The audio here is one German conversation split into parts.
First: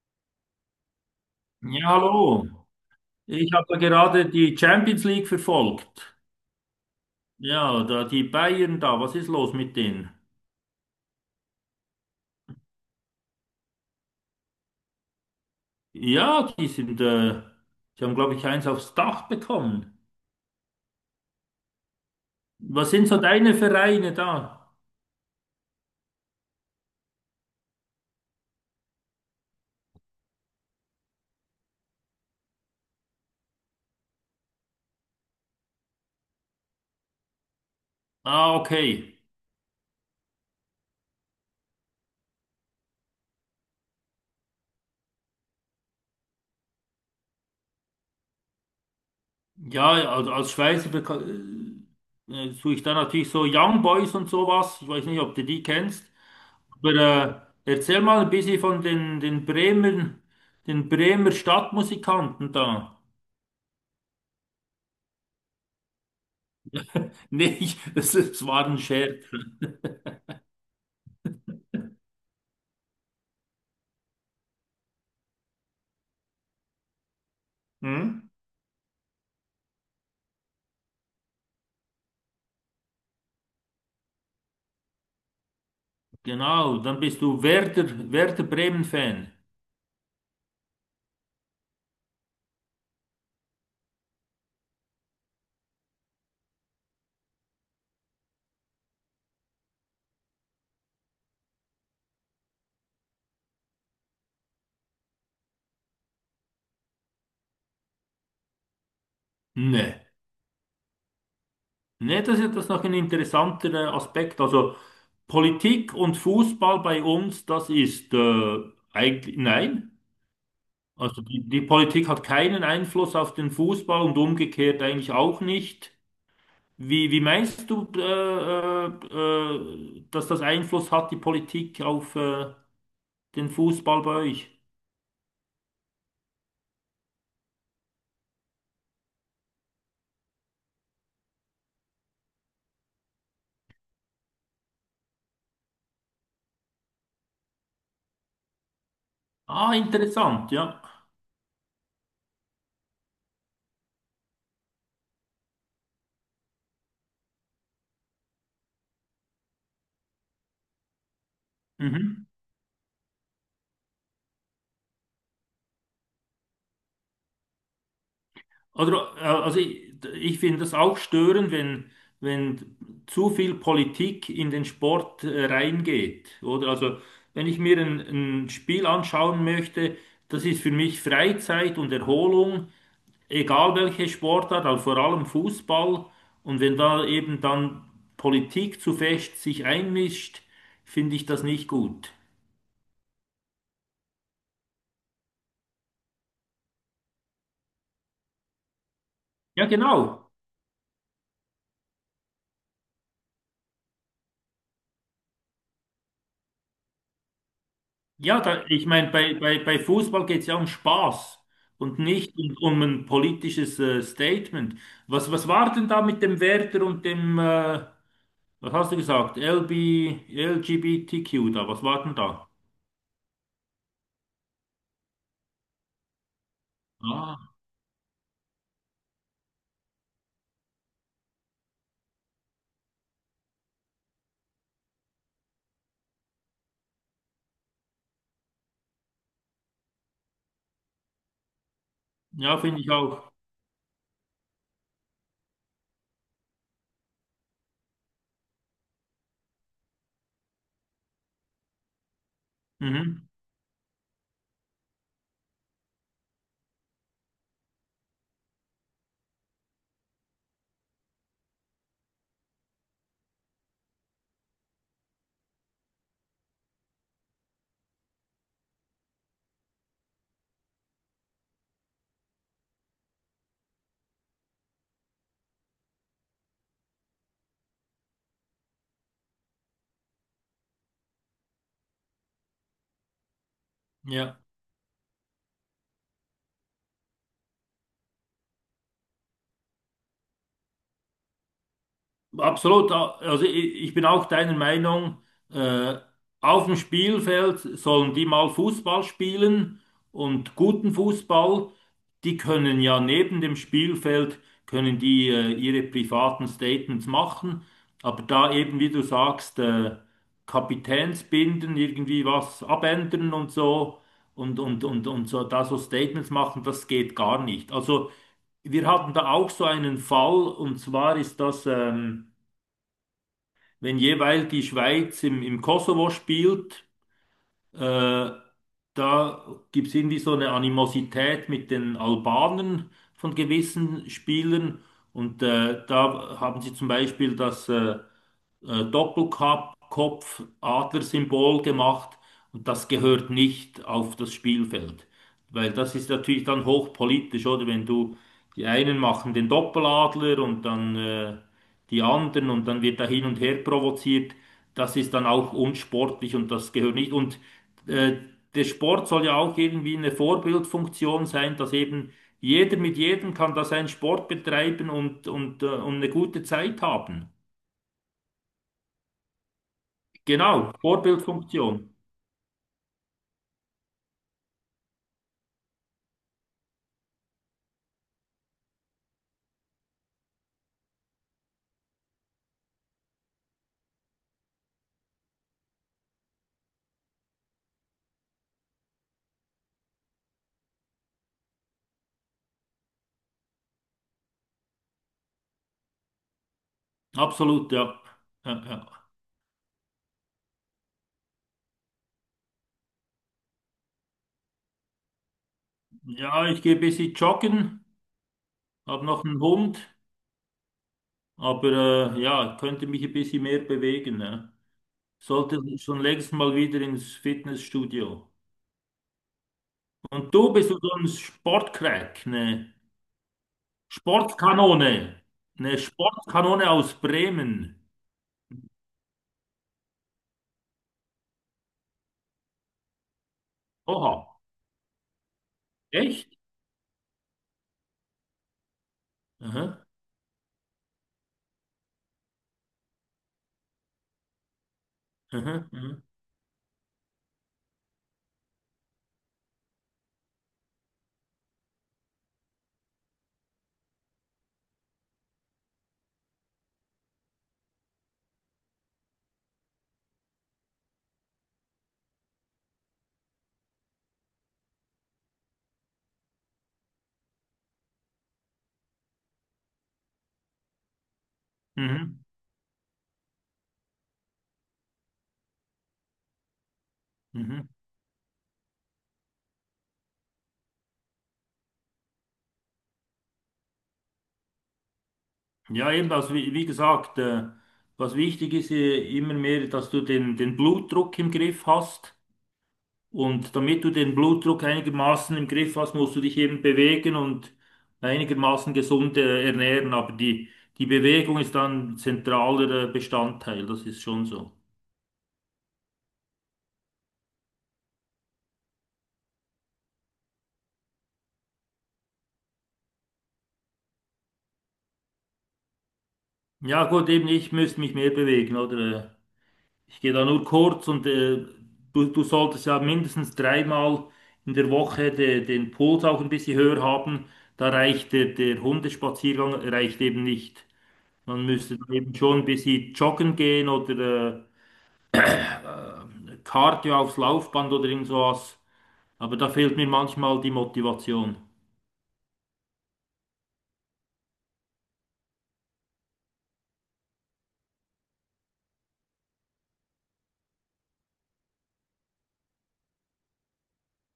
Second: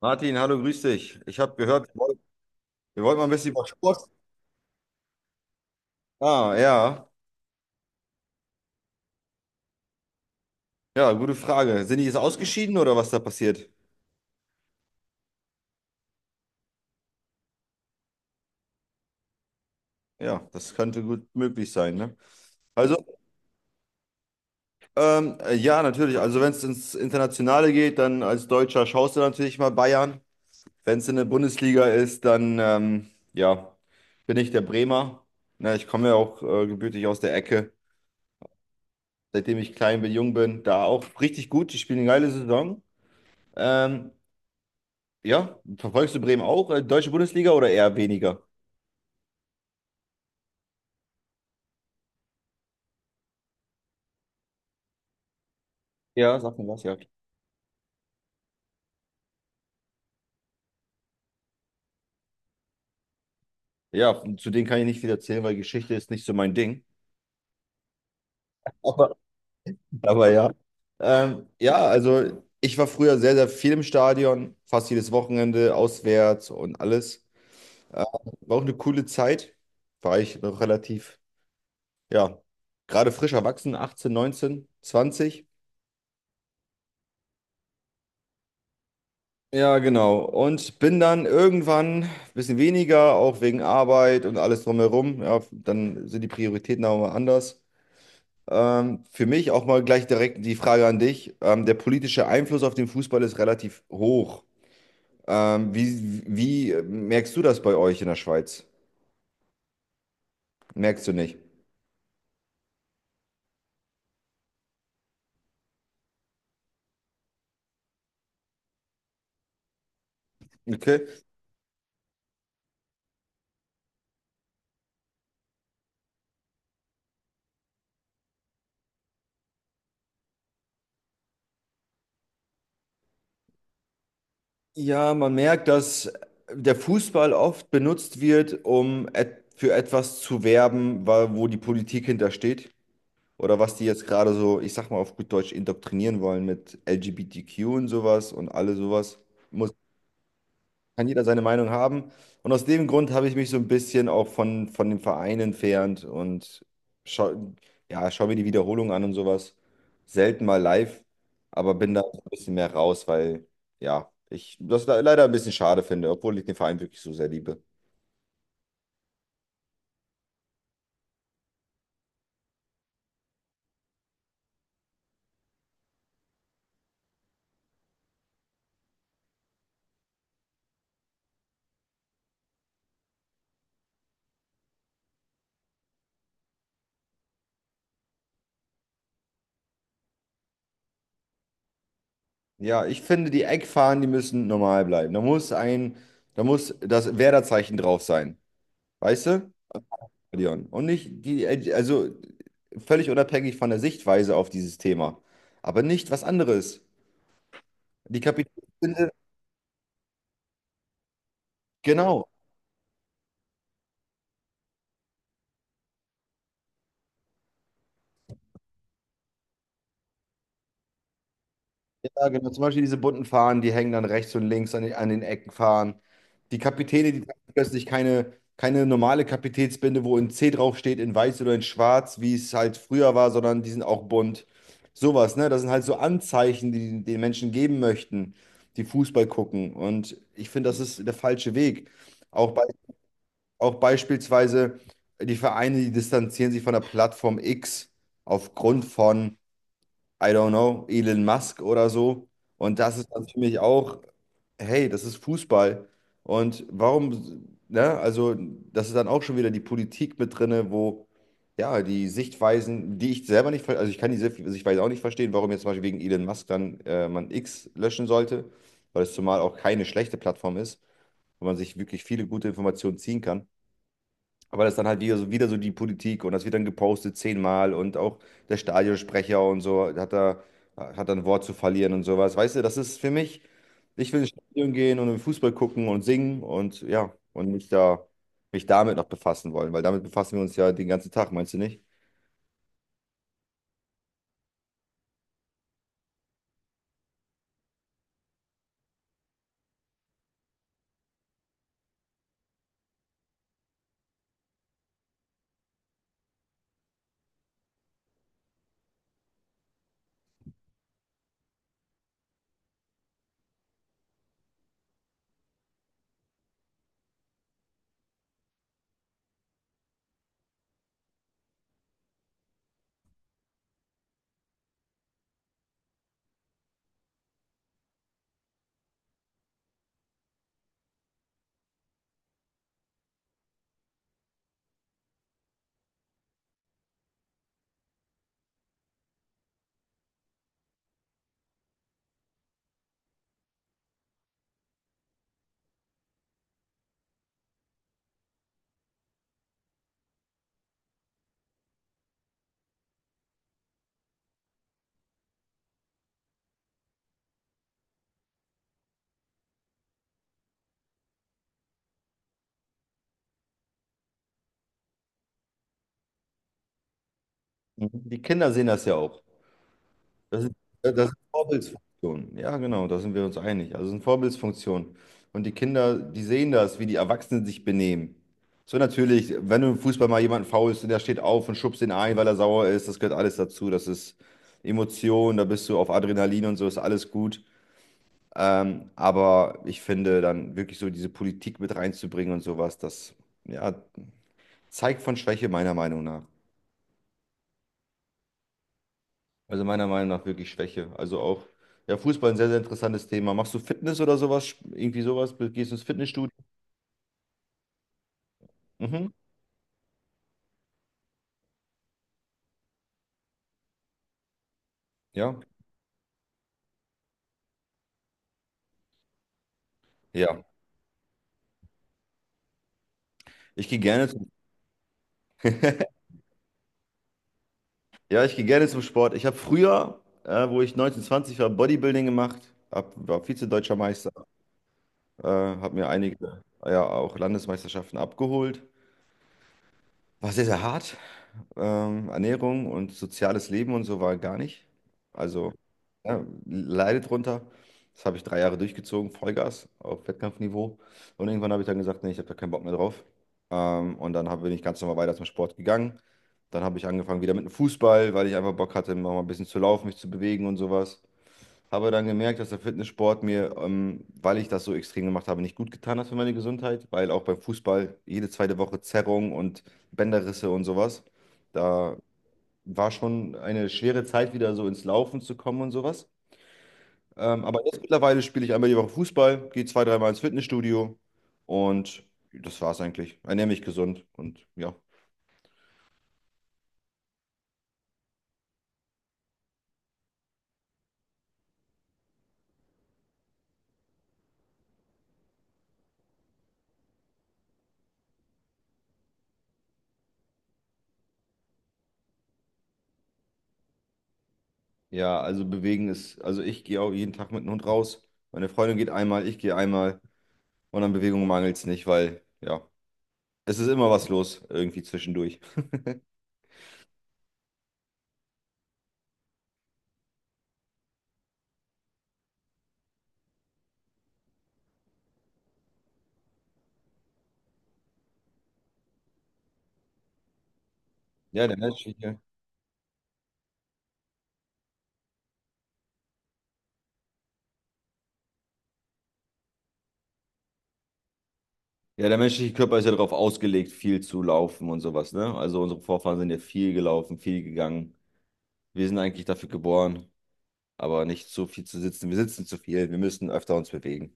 Martin, hallo, grüß dich. Ich habe gehört, Ja, wir wollten hallo. wir wollten mal ein bisschen Ich über habe Sport. gerade die Champions League verfolgt. Ah, ja. Ja, da die Bayern da, was ist los mit denen? Ja, gute Frage. Sind die jetzt ausgeschieden oder was da passiert? Ja, die sind, die haben, glaube ich, eins aufs Dach bekommen. Ja, das könnte gut möglich sein, ne? Was Also, sind so deine Vereine da? Ja, natürlich. Also, wenn es ins Internationale geht, dann als Deutscher schaust du natürlich mal Bayern. Wenn es in der Bundesliga ist, dann, ja, bin ich der Bremer. Na, ich komme ja auch gebürtig aus der Ecke. Ah, okay. Seitdem ich klein bin, jung bin, da auch richtig gut. Die spielen eine geile Saison. Ähm, Ja, verfolgst du Bremen auch? Deutsche Bundesliga oder eher weniger? Ja, also als Schweizer suche ich da natürlich so Young Boys und sowas. Ich weiß nicht, ob du die kennst. Ja, sag mir was, Aber ja. Erzähl mal ein bisschen von den Bremen, den Bremer Stadtmusikanten da. Ja, zu denen kann ich nicht viel erzählen, weil Geschichte ist nicht so mein Ding. Nee, ich, das, das war ein Aber, Scherz. aber ja. Ja, also ich war früher sehr, sehr viel im Stadion, fast jedes Wochenende, auswärts und alles. Äh, Hm? War auch eine coole Zeit. War ich noch relativ, ja, gerade frisch erwachsen, 18, 19, 20. Genau, dann bist du Werder, Bremen-Fan. Ja, genau. Und bin dann irgendwann ein bisschen weniger, auch wegen Arbeit und alles drumherum. Ja, dann sind die Prioritäten auch mal anders. Für mich auch mal gleich direkt die Frage an dich. Der politische Einfluss auf den Fußball ist relativ hoch. Wie merkst du das bei euch in der Schweiz? Nee. Merkst du nicht? Nee, das ist das noch ein interessanter Aspekt. Also Politik und Fußball bei uns, das ist eigentlich, nein. Okay. Also die Politik hat keinen Einfluss auf den Fußball und umgekehrt eigentlich auch nicht. Wie, wie meinst du, äh, dass das Einfluss hat, die Politik auf den Fußball bei euch? Ja, man merkt, dass der Fußball oft benutzt wird, um et für etwas zu werben, wo die Politik hintersteht. Oder was die jetzt gerade so, ich sag mal auf gut Deutsch, indoktrinieren wollen mit L G B T Q und sowas und alle sowas. Muss, Ah, interessant, ja. Kann jeder seine Meinung haben. Und aus dem Grund habe ich mich so ein bisschen auch von dem Verein entfernt und schau, ja, schau mir die Wiederholung an und sowas. Selten mal live, aber bin da ein Mhm. bisschen mehr raus, weil ja, ich das leider ein bisschen schade finde, obwohl ich den Verein wirklich so sehr liebe. Oder, also ich finde das auch störend, wenn, wenn zu viel Politik in den Sport reingeht. Oder also, wenn ich mir ein Spiel anschauen möchte, das ist für mich Freizeit und Erholung, egal welche Sportart, aber vor allem Fußball. Und wenn da eben dann Politik zu fest sich einmischt, finde ich das nicht gut. Ja, ich finde, die Eckfahnen, die müssen normal bleiben. Da muss das Werderzeichen drauf sein. Weißt du, Ja, genau. Leon? Und nicht die, also völlig unabhängig von der Sichtweise auf dieses Thema. Aber nicht was anderes. Die Ja, da, ich Kapitalisten, meine, bei Fußball geht es ja um Spaß und genau. nicht um, um ein politisches Statement. Was, was war denn da mit dem Werder und dem, was hast du gesagt, LB, LGBTQ da? Was war denn Ja, da? genau. Zum Beispiel diese bunten Fahnen, die hängen dann rechts und links an den Ecken fahren. Die Kapitäne, die tragen Ah, plötzlich keine normale Kapitätsbinde, wo ein C draufsteht, in weiß oder in schwarz, wie es halt früher war, sondern die sind auch bunt. Sowas, ne? Das sind halt so Anzeichen, die den Menschen geben möchten, die Fußball gucken. Und ich finde, das ist der falsche Weg. Auch, ja, bei, finde ich auch. auch beispielsweise die Vereine, die distanzieren sich von der Plattform X aufgrund von. I don't know, Elon Musk oder so. Und das ist dann Mhm. für mich auch, hey, das ist Fußball. Und warum, ne, also das ist dann auch schon wieder die Politik mit drinne, wo ja die Sichtweisen, die ich selber nicht, ver- also ich kann die Sichtweise auch nicht verstehen, warum jetzt zum Beispiel wegen Elon Musk dann man X löschen sollte, weil es zumal auch keine schlechte Plattform ist, wo man sich wirklich viele gute Informationen ziehen kann. Aber das ist dann halt wieder so die Politik und das wird dann gepostet zehnmal und auch der Stadionsprecher und so hat da ein Wort zu verlieren und sowas. Weißt du, das ist für mich, ich will ins Ja. Stadion gehen und im Fußball gucken und singen und ja, mich damit noch befassen wollen, weil damit befassen wir uns ja den ganzen Tag, meinst du nicht? Absolut, also ich bin auch deiner Meinung, äh, auf dem Spielfeld sollen die mal Fußball spielen und guten Fußball. Die können ja neben dem Spielfeld, können die ihre privaten Statements machen, aber da eben, wie du sagst, Kapitänsbinden, irgendwie was abändern und so, da so Statements machen, das geht gar nicht. Also wir hatten da auch so einen Fall und zwar ist das. Wenn jeweils die Schweiz im Kosovo spielt, äh, da gibt es irgendwie so eine Animosität mit den Albanern von gewissen Spielern. Und da haben sie zum Beispiel das Doppelkopf, Adlersymbol gemacht und das gehört nicht auf das Spielfeld. Weil das ist natürlich dann hochpolitisch, oder? Wenn du, die einen machen den Doppeladler und dann die anderen und dann wird da hin und her provoziert. Das ist dann auch unsportlich und das gehört nicht. Und äh, der Sport soll ja auch irgendwie eine Vorbildfunktion sein, dass eben jeder mit jedem kann da seinen Sport betreiben und, und eine gute Zeit haben. Mhm. Die Kinder sehen das ja auch. Das ist, Genau, das ist Vorbildfunktion. Vorbildsfunktion. Ja, genau, da sind wir uns einig. Also es sind Vorbildsfunktion. Und die Kinder, die sehen das, wie die Erwachsenen sich benehmen. So natürlich, wenn du im Fußball mal jemanden faulst und der steht auf und schubst ihn ein, weil er sauer ist, das gehört alles dazu. Das ist Emotion, da bist du auf Adrenalin und so, ist alles gut. Aber ich finde, dann wirklich so diese Politik mit reinzubringen und sowas, das ja, zeigt von Schwäche meiner Meinung nach. Absolut, ja. Ja, ja. Also meiner Meinung nach wirklich Schwäche. Also auch, ja, Fußball ein sehr, sehr interessantes Thema. Machst du Fitness oder sowas? Irgendwie sowas? Gehst du ins Fitnessstudio? Ja, ich gehe ein bisschen joggen, habe Mhm. noch einen Hund, aber ja, könnte mich ein bisschen mehr bewegen. Ja. Ja. Sollte schon längst mal wieder ins Fitnessstudio. Und Ja. du bist so ein Sportcrack, Ich gehe gerne zum, Sportkanone, eine Sportkanone aus Bremen. ja, ich gehe gerne zum Sport. Ich habe früher, wo ich 19, 20 war, Bodybuilding gemacht, war Vize-Deutscher Meister, Oha, habe mir echt? einige, ja, auch Landesmeisterschaften abgeholt. Aha, War sehr, sehr hart. Ernährung und soziales Leben und so war gar nicht. Also aha, aha, ja, leide drunter. Das habe ich drei Jahre durchgezogen, Vollgas auf Wettkampfniveau. Und irgendwann habe ich dann gesagt, nee, ich habe da keinen Bock mehr drauf. Bin ich ganz normal weiter zum Sport gegangen. Dann habe ich angefangen wieder mit dem Fußball, weil ich einfach Bock hatte, noch mal ein bisschen zu laufen, mich zu bewegen und sowas. Habe dann gemerkt, dass der Fitnesssport mir, weil ich das so extrem gemacht habe, nicht gut getan hat für meine Gesundheit, weil auch beim Fußball jede zweite Woche Zerrung und Bänderrisse und sowas. Da mhm, war schon eine schwere Zeit, wieder so ins Laufen zu kommen und sowas. Aber mhm. jetzt mittlerweile spiele ich einmal die Woche Fußball, gehe zwei, dreimal ins Fitnessstudio und das war's eigentlich. Ernähre mich gesund und ja. Ja, eben, also wie, wie gesagt, was wichtig ist immer mehr, dass du den Blutdruck im Griff hast. Und damit du den Blutdruck einigermaßen im Griff hast, musst du dich eben bewegen und einigermaßen gesund ernähren. Aber die, die Bewegung ist dann zentraler Bestandteil, das ist schon so. Ja, also bewegen ist, also ich gehe auch jeden Tag mit dem Hund raus. Meine Freundin geht einmal, ich gehe einmal und an Bewegung mangelt es nicht, weil ja. Es ist immer was los, irgendwie zwischendurch. Ja, gut, eben ich müsste mich mehr bewegen, oder? Ich gehe da nur kurz und du, du solltest ja mindestens dreimal in der Woche den Puls auch ein bisschen höher haben. Da reicht der, der Hundespaziergang reicht eben nicht. Man Ja, der müsste dann eben menschliche, schon ein bisschen joggen gehen oder Cardio aufs Laufband oder irgend sowas. Aber da fehlt mir manchmal die Motivation. ja, der menschliche Körper ist ja darauf ausgelegt, viel zu laufen und sowas, ne? Also unsere Vorfahren sind ja viel gelaufen, viel gegangen. Wir sind eigentlich dafür geboren, aber nicht so viel zu sitzen. Wir sitzen zu viel, wir müssen öfter uns bewegen.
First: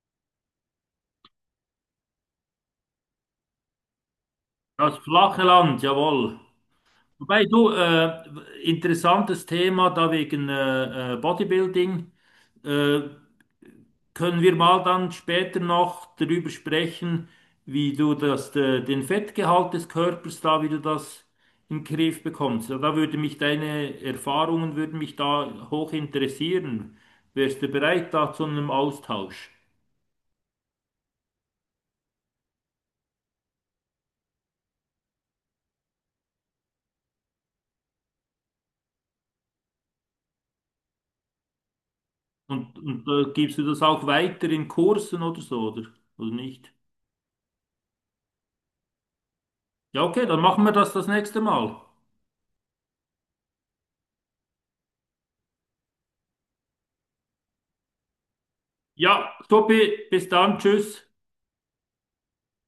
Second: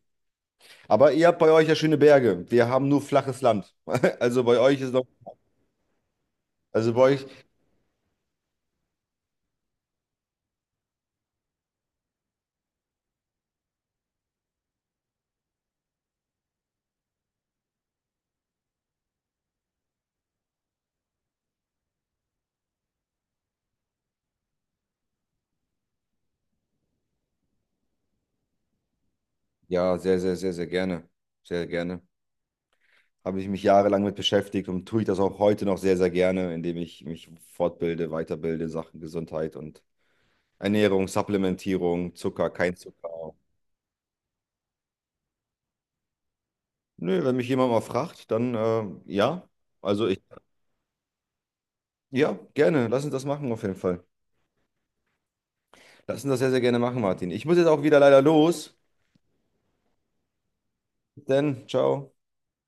Aber ihr habt bei euch ja schöne Berge. Wir haben nur flaches Land. Also bei euch ist Das noch, flache Land, jawohl. also bei euch, Wobei du, interessantes Thema da wegen Bodybuilding. Äh, Können wir mal dann später noch darüber sprechen, wie du das, den Fettgehalt des Körpers da, wie du das in den Griff bekommst? Ja, da würde mich deine Erfahrungen würden mich da hoch interessieren. Wärst du bereit da zu einem Austausch? ja, sehr, sehr, sehr, sehr gerne. Sehr gerne. Habe ich mich jahrelang mit beschäftigt und tue ich das auch heute noch sehr, sehr gerne, indem ich mich fortbilde, weiterbilde in Sachen Gesundheit und Ernährung, Supplementierung, Zucker, kein Und, Zucker. gibst du das auch weiter in Kursen oder so, oder? Oder nicht? Nö, wenn mich jemand mal fragt, dann ja. Ja, Also ich, okay, dann machen wir das nächste Mal. ja, gerne. Lass uns das machen auf jeden Fall. Lass uns das sehr, sehr gerne machen, Martin. Ich muss jetzt auch wieder leider los. Ja, Tobi, bis dann, tschüss. Denn, ciao.